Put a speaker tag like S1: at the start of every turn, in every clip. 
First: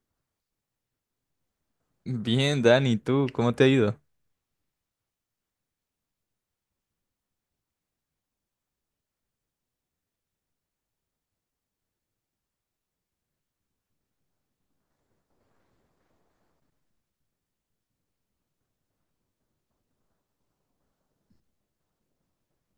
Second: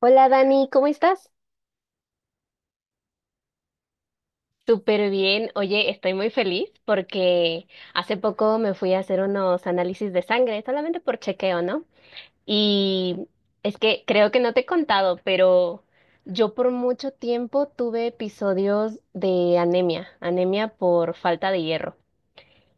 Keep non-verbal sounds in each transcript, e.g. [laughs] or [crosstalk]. S1: Hola Dani, ¿cómo estás?
S2: Bien, Dani, ¿tú cómo te ha ido?
S1: Súper bien. Oye, estoy muy feliz porque hace poco me fui a hacer unos análisis de sangre, solamente por chequeo, ¿no? Y es que creo que no te he contado, pero yo por mucho tiempo tuve episodios de anemia, anemia por falta de hierro.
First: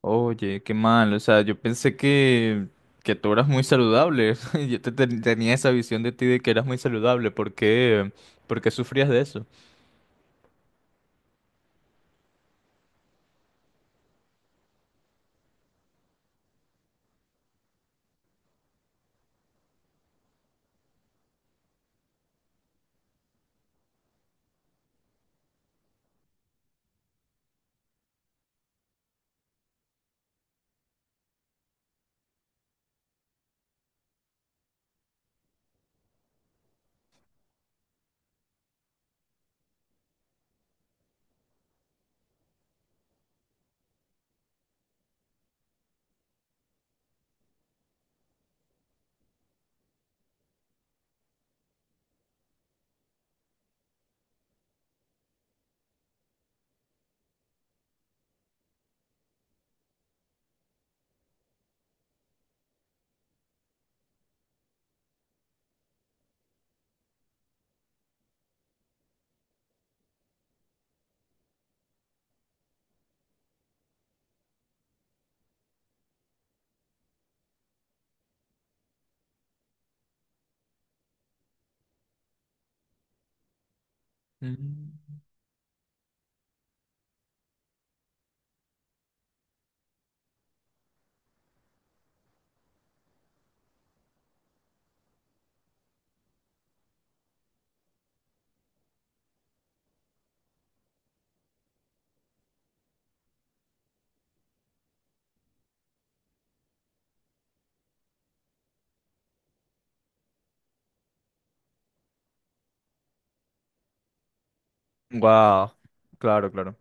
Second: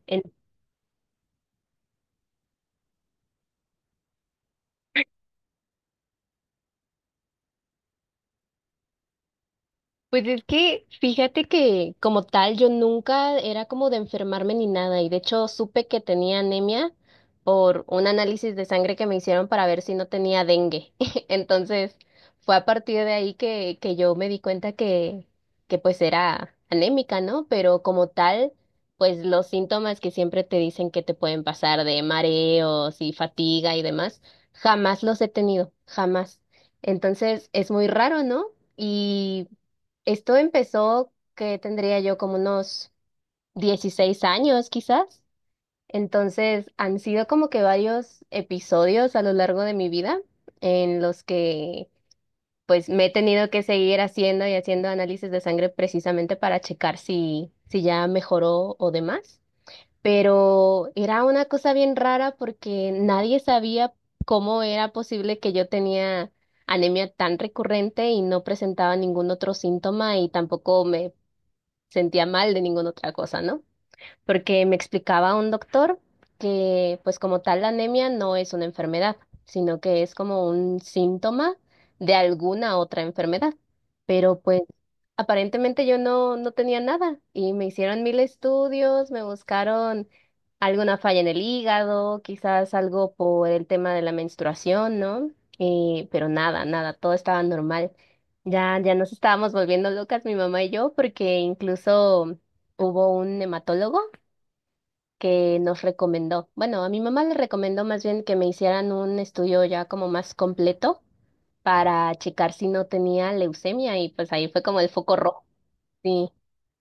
S2: Oye, qué mal, o sea, yo pensé que tú eras muy saludable. [laughs] Yo tenía esa visión de ti de que eras muy saludable. ¿Por qué sufrías de eso?
S1: Pues es que fíjate que como tal yo nunca era como de enfermarme ni nada y de hecho supe que tenía anemia por un análisis de sangre que me hicieron para ver si no tenía dengue. [laughs] Entonces fue a partir de ahí que yo me di cuenta que pues era anémica, ¿no? Pero como tal, pues los síntomas que siempre te dicen que te pueden pasar de mareos y fatiga y demás, jamás los he tenido, jamás. Entonces es muy raro, ¿no? Y esto empezó que tendría yo como unos 16 años quizás. Entonces han sido como que varios episodios a lo largo de mi vida en los que pues me he tenido que seguir haciendo y haciendo análisis de sangre precisamente para checar si ya mejoró o demás. Pero era una cosa bien rara porque nadie sabía cómo era posible que yo tenía anemia tan recurrente y no presentaba ningún otro síntoma y tampoco me sentía mal de ninguna otra cosa, ¿no? Porque me explicaba un doctor que pues como tal la anemia no es una enfermedad, sino que es como un síntoma de alguna otra enfermedad. Pero pues
S2: Mm.
S1: aparentemente yo no tenía nada y me hicieron mil estudios, me buscaron alguna falla en el hígado, quizás algo por el tema de la menstruación, ¿no? Pero nada, nada, todo estaba normal. Ya, ya nos estábamos volviendo locas mi mamá y yo, porque incluso hubo un hematólogo que nos recomendó. Bueno, a mi mamá le recomendó más bien que me hicieran un estudio ya como más completo para checar si no tenía leucemia y pues ahí fue como el foco rojo.
S2: Wow,
S1: Sí.
S2: claro, claro.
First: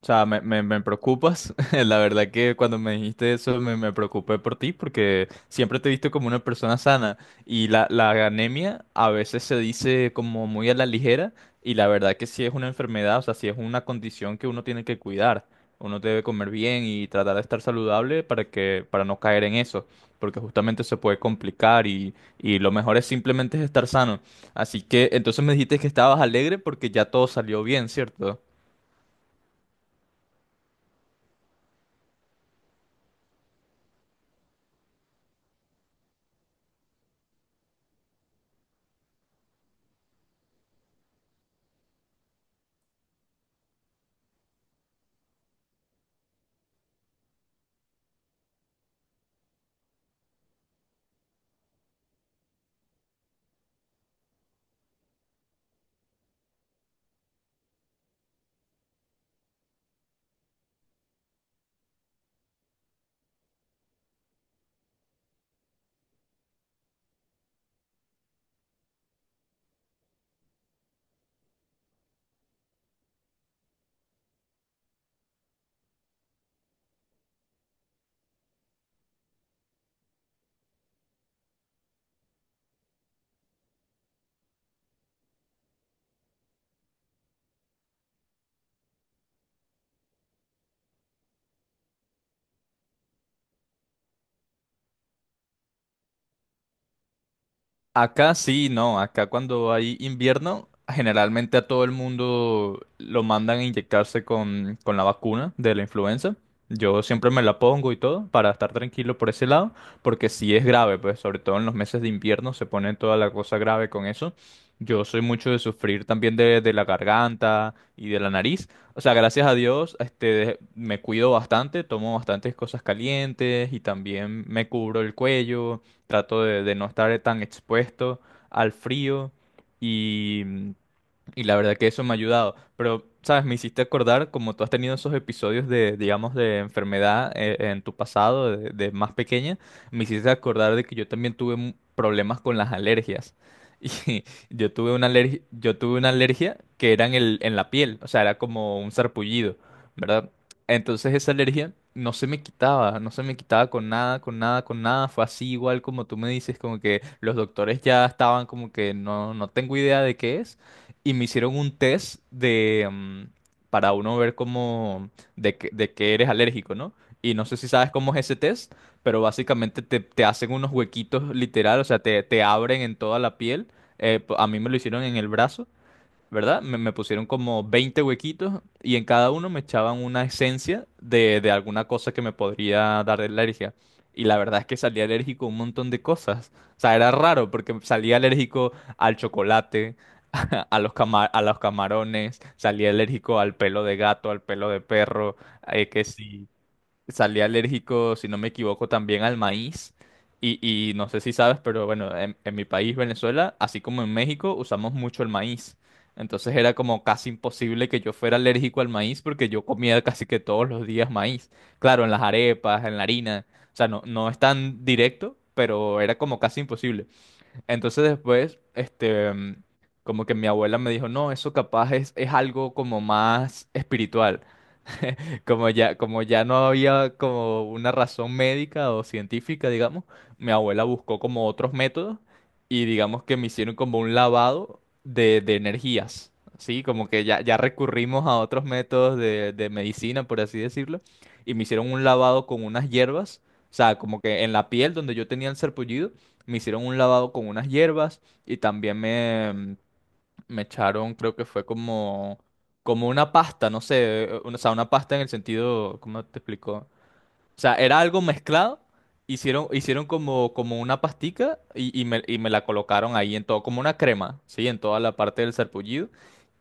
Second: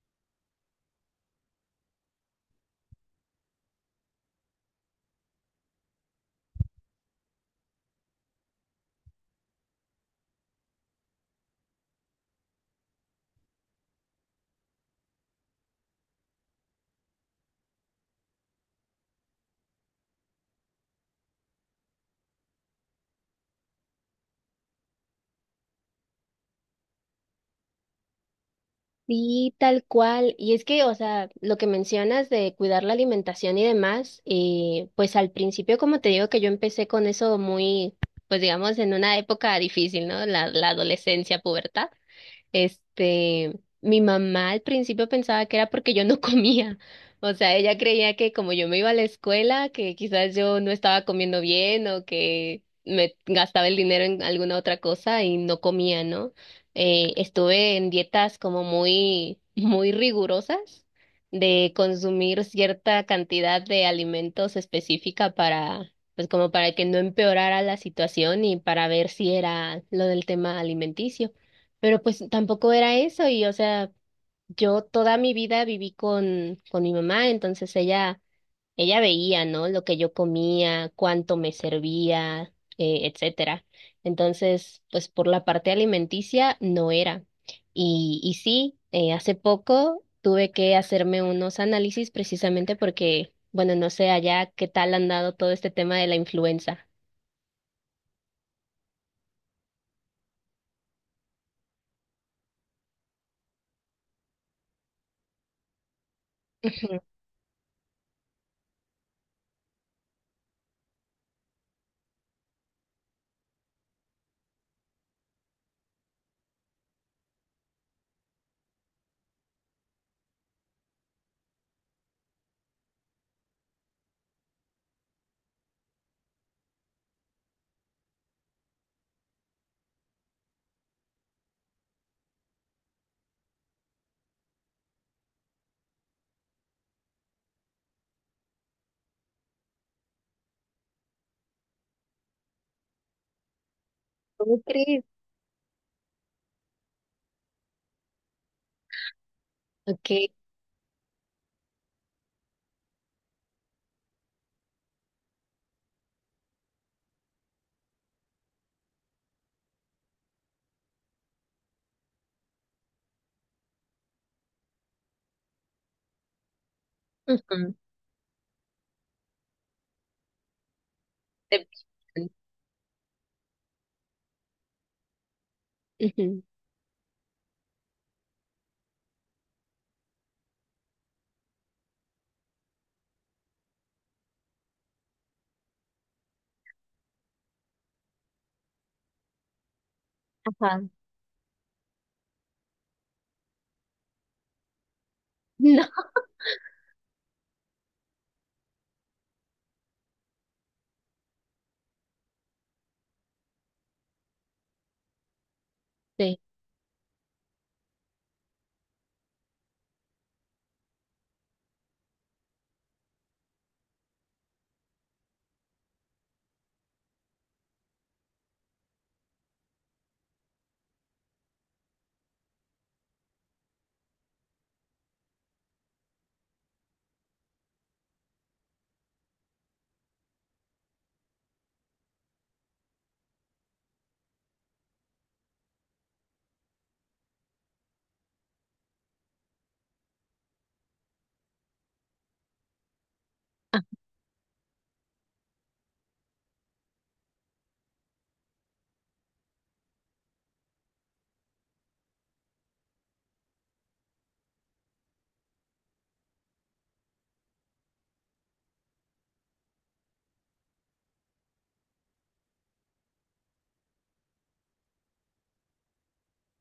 S2: O sea, me preocupas. [laughs] La verdad que cuando me dijiste eso me preocupé por ti porque siempre te he visto como una persona sana y la anemia a veces se dice como muy a la ligera y la verdad que sí es una enfermedad, o sea, sí es una condición que uno tiene que cuidar. Uno debe comer bien y tratar de estar saludable para no caer en eso, porque justamente se puede complicar y lo mejor es simplemente estar sano. Así que entonces me dijiste que estabas alegre porque ya todo salió bien, ¿cierto?
S1: Sí, tal cual. Y es que, o sea, lo que mencionas de cuidar la alimentación y demás, pues al principio, como te digo, que yo empecé con eso muy, pues digamos, en una época difícil, ¿no? La adolescencia, pubertad. Este, Mi mamá al principio pensaba que era porque yo no [laughs] comía. O sea, ella creía que como yo me iba a la escuela, que quizás yo no estaba comiendo bien o que me gastaba el dinero en alguna otra cosa y no comía, ¿no? Estuve en dietas como muy, [laughs] muy rigurosas de consumir cierta cantidad de alimentos específica para, pues como para que no empeorara la situación y para ver si era lo del tema alimenticio. Pero pues tampoco era eso y o sea, yo toda mi vida viví con mi mamá, entonces ella veía, ¿no? Lo que yo comía, cuánto me servía, etcétera. Entonces, pues por la parte alimenticia no era. Y sí, hace poco tuve que hacerme unos análisis precisamente porque, bueno, no sé allá qué tal han dado todo este tema de la influenza.
S2: Acá sí, no, acá cuando hay invierno, generalmente a todo el mundo lo mandan a inyectarse con la vacuna de la influenza.
S1: Ujú.
S2: Yo siempre me la pongo y todo para estar tranquilo por ese lado, porque sí es grave, pues sobre todo en los meses de invierno se pone toda la cosa grave con eso. Yo soy mucho de sufrir también de la garganta y de la nariz. O sea, gracias a Dios, este, me cuido bastante, tomo bastantes cosas calientes y también me cubro el cuello. Trato de no estar tan expuesto al frío y mm, y la verdad que eso me ha ayudado. Pero, ¿sabes? Me hiciste acordar, como tú has tenido esos episodios de, digamos, de enfermedad, en tu pasado, de más pequeña, me hiciste acordar de que yo también tuve problemas con las alergias. [laughs] Y
S1: ¿Cómo
S2: yo tuve
S1: crees?
S2: una alergia, yo tuve una alergia que era en la piel, o sea, era como un sarpullido, ¿verdad?
S1: Okay.
S2: Entonces esa alergia no se me quitaba, no se me quitaba con nada, con nada, con nada. Fue así igual como tú me dices, como que los doctores ya estaban como que no, no tengo idea de qué es y me hicieron un test para uno ver de qué eres alérgico, ¿no? Y no sé si
S1: Ujú.
S2: sabes cómo es ese test, pero básicamente te hacen unos huequitos literal, o sea, te,
S1: Pican.
S2: te abren en toda la piel. A mí me lo hicieron en el brazo,
S1: Ujú.
S2: ¿verdad? Me pusieron como 20 huequitos y en cada uno me echaban una esencia de alguna cosa que me podría dar alergia. Y la verdad es que salí alérgico a un montón de cosas. O sea, era raro porque salí alérgico al chocolate, [laughs]
S1: Ajá.
S2: a los camarones, salía alérgico al pelo de gato, al pelo de perro,
S1: No
S2: que sí, salía alérgico, si no me equivoco, también al maíz. Y, y no sé si sabes, pero bueno, en mi país, Venezuela, así como en México, usamos mucho el maíz.
S1: te
S2: Entonces era como casi imposible que yo fuera alérgico al maíz porque yo comía casi que todos los días maíz. Claro, en las arepas, en la harina. O sea, no, no es tan directo, pero era como casi imposible. Entonces después, este, como que mi abuela me dijo, no, eso capaz es, algo como más espiritual. Como ya no había como una razón médica o científica, digamos, mi abuela buscó como otros métodos y digamos que me hicieron como un lavado de energías, ¿sí? Como que ya, ya recurrimos a otros métodos de medicina, por así decirlo, y me hicieron un lavado con unas hierbas, o sea, como que en la piel donde yo tenía el sarpullido, me hicieron un lavado con unas hierbas y también me echaron, creo que fue como, como una pasta, no sé, o sea, una pasta en el sentido, ¿cómo te explico? O sea, era algo mezclado, hicieron como, como una pastica y me la colocaron ahí en todo, como una crema, ¿sí? En toda la parte del sarpullido.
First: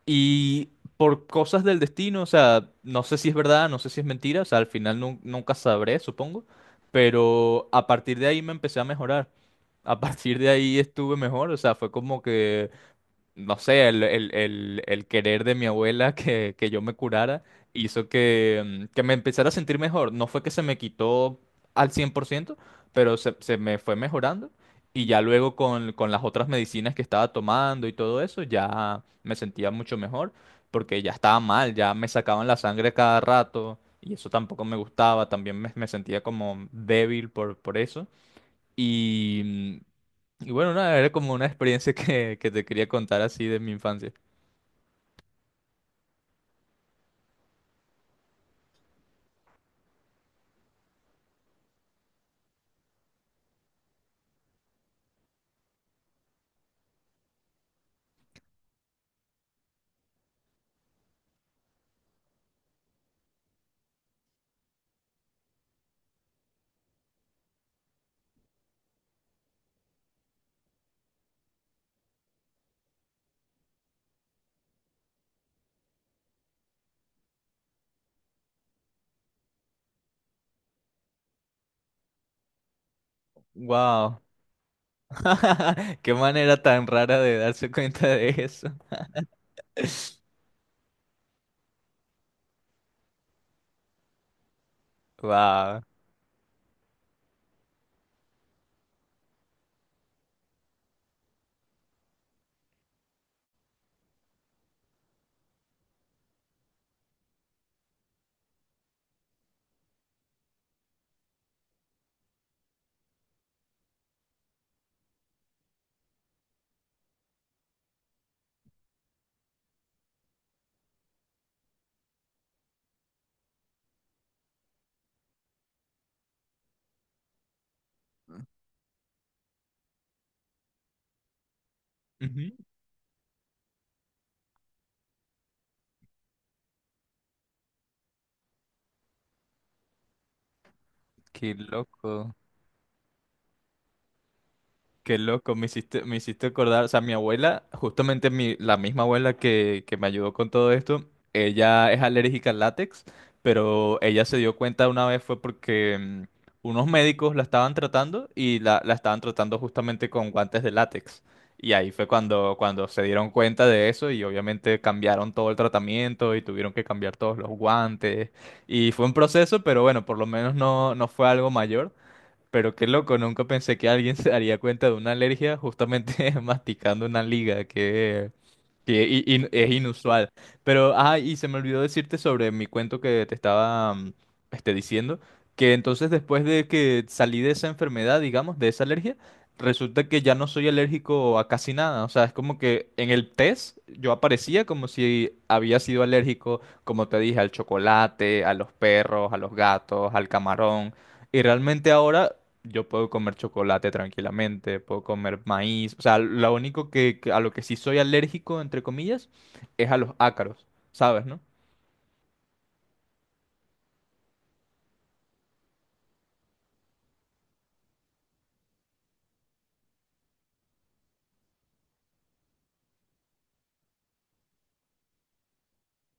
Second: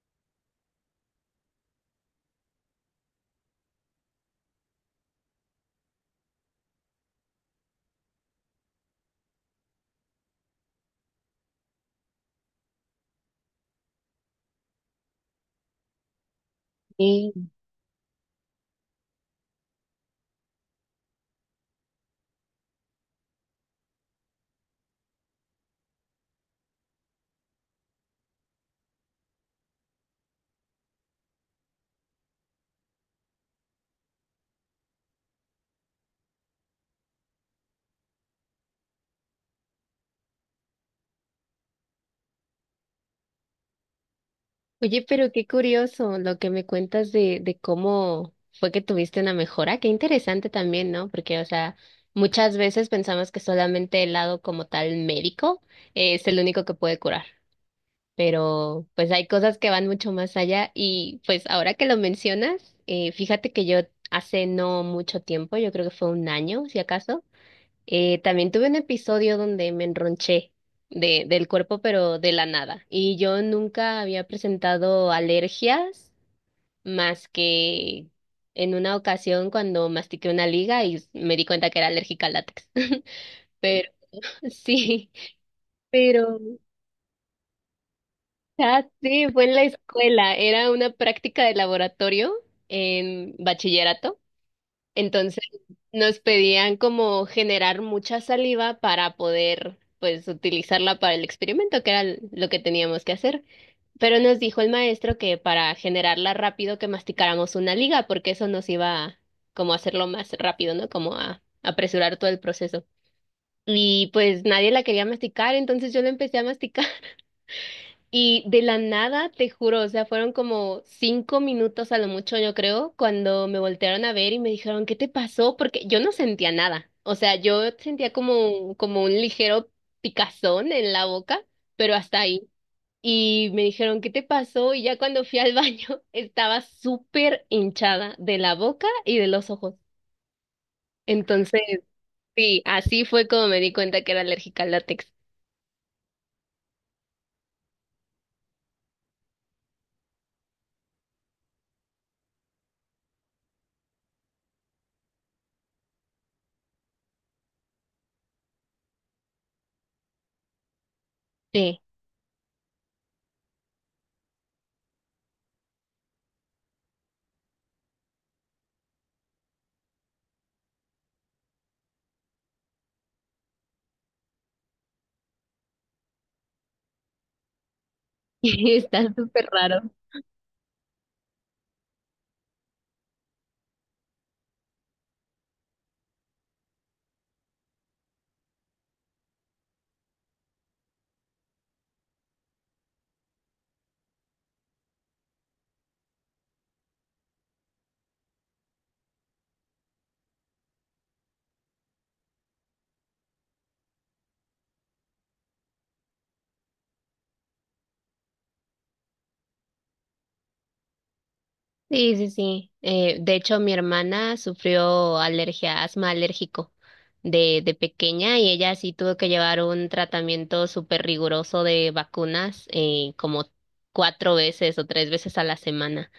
S2: Y por cosas del destino, o sea, no sé si es verdad, no sé si es mentira, o sea, al final nunca sabré, supongo, pero a partir de ahí me empecé a mejorar. A partir de ahí estuve mejor, o sea, fue como que no sé, el querer de mi abuela [laughs] que yo me curara
S1: creo.
S2: hizo que me empezara a sentir mejor. No fue que se me quitó al 100%, pero se me fue mejorando. Y ya luego con las otras medicinas que estaba tomando y todo eso, ya me sentía mucho mejor porque ya estaba mal, ya me sacaban la sangre cada rato. Y eso tampoco me gustaba, también me sentía como débil por eso. Y, mm, y bueno, nada, era como una experiencia que te quería contar así de mi infancia.
S1: Oye, pero qué curioso lo que me cuentas de, cómo fue que tuviste una mejora. Qué interesante también, ¿no? Porque, o sea, muchas veces pensamos que solamente el lado como tal médico es el único que puede curar. Pero, pues hay cosas que van mucho más allá. Y, pues, ahora que lo mencionas, fíjate que yo hace no mucho tiempo, yo creo que fue un año, si acaso. También tuve un episodio donde me enronché del cuerpo, pero de la nada. Y yo nunca había presentado alergias más que en una ocasión cuando mastiqué una liga y me di cuenta que era alérgica al látex. [laughs] Pero
S2: Wow.
S1: sí,
S2: [laughs] Qué
S1: pero
S2: manera tan rara de darse cuenta de eso.
S1: sí, fue en la escuela. Era una práctica de laboratorio en bachillerato. Entonces
S2: Wow.
S1: nos pedían como generar mucha saliva para poder pues utilizarla para el experimento, que era lo que teníamos que hacer. Pero nos dijo el maestro que para generarla rápido que masticáramos una liga, porque eso nos iba como a hacerlo más rápido, ¿no? Como a apresurar todo el proceso. Y pues nadie la quería masticar, entonces yo la empecé a masticar. Y de la nada, te juro, o sea, fueron como 5 minutos a lo mucho, yo creo, cuando me voltearon a ver y me dijeron, ¿qué te pasó? Porque yo no sentía nada. O sea, yo sentía como un ligero picazón en la boca, pero hasta ahí. Y me dijeron, ¿qué te pasó? Y ya cuando fui al baño, [laughs] estaba súper hinchada de la boca y de los ojos.
S2: Qué
S1: Entonces,
S2: loco.
S1: sí, así fue como me di cuenta que era alérgica al látex.
S2: Qué loco, me hiciste acordar, o sea, mi abuela, justamente la misma abuela que me ayudó con todo esto, ella es alérgica al látex, pero ella se dio cuenta una vez fue porque unos médicos la estaban tratando y la estaban tratando justamente con guantes de látex. Y
S1: Sí,
S2: ahí fue cuando se dieron cuenta de eso y obviamente cambiaron todo el tratamiento y tuvieron que cambiar todos los guantes. Y fue un proceso, pero bueno, por lo menos no, no fue algo mayor. Pero qué loco, nunca pensé que alguien se daría cuenta de una alergia justamente [laughs] masticando una liga, que,
S1: [laughs]
S2: que
S1: está
S2: i-
S1: súper
S2: in- es
S1: raro.
S2: inusual. Pero, ah, y se me olvidó decirte sobre mi cuento que te estaba este, diciendo, que entonces después de que salí de esa enfermedad, digamos, de esa alergia, resulta que ya no soy alérgico a casi nada. O sea, es como que en el test yo aparecía como si había sido alérgico, como te dije, al chocolate, a los perros, a los gatos, al camarón. Y realmente ahora yo puedo comer chocolate tranquilamente, puedo comer maíz. O sea, lo único que, a lo que sí soy alérgico, entre comillas, es a los ácaros, ¿sabes, no?
S1: Sí, sí, sí. De hecho, mi hermana sufrió alergia, asma alérgico de, pequeña y ella sí tuvo que llevar un tratamiento súper riguroso de vacunas como cuatro veces o tres veces a la semana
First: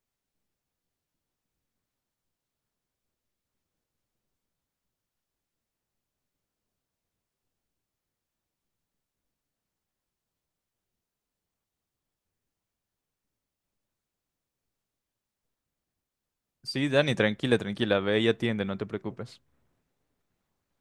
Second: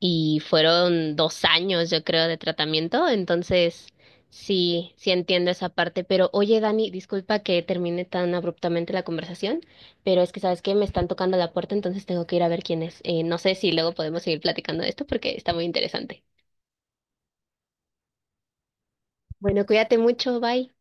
S1: y fueron 2 años, yo creo, de tratamiento, entonces sí, sí entiendo esa parte, pero oye, Dani, disculpa que termine tan abruptamente la conversación, pero es que sabes que me están tocando la puerta, entonces tengo que ir a ver quién es. No sé si luego podemos seguir platicando de esto porque está muy interesante.
S2: Sí, Dani, tranquila, tranquila, ve y atiende, no te preocupes.
S1: Bueno, cuídate mucho, bye.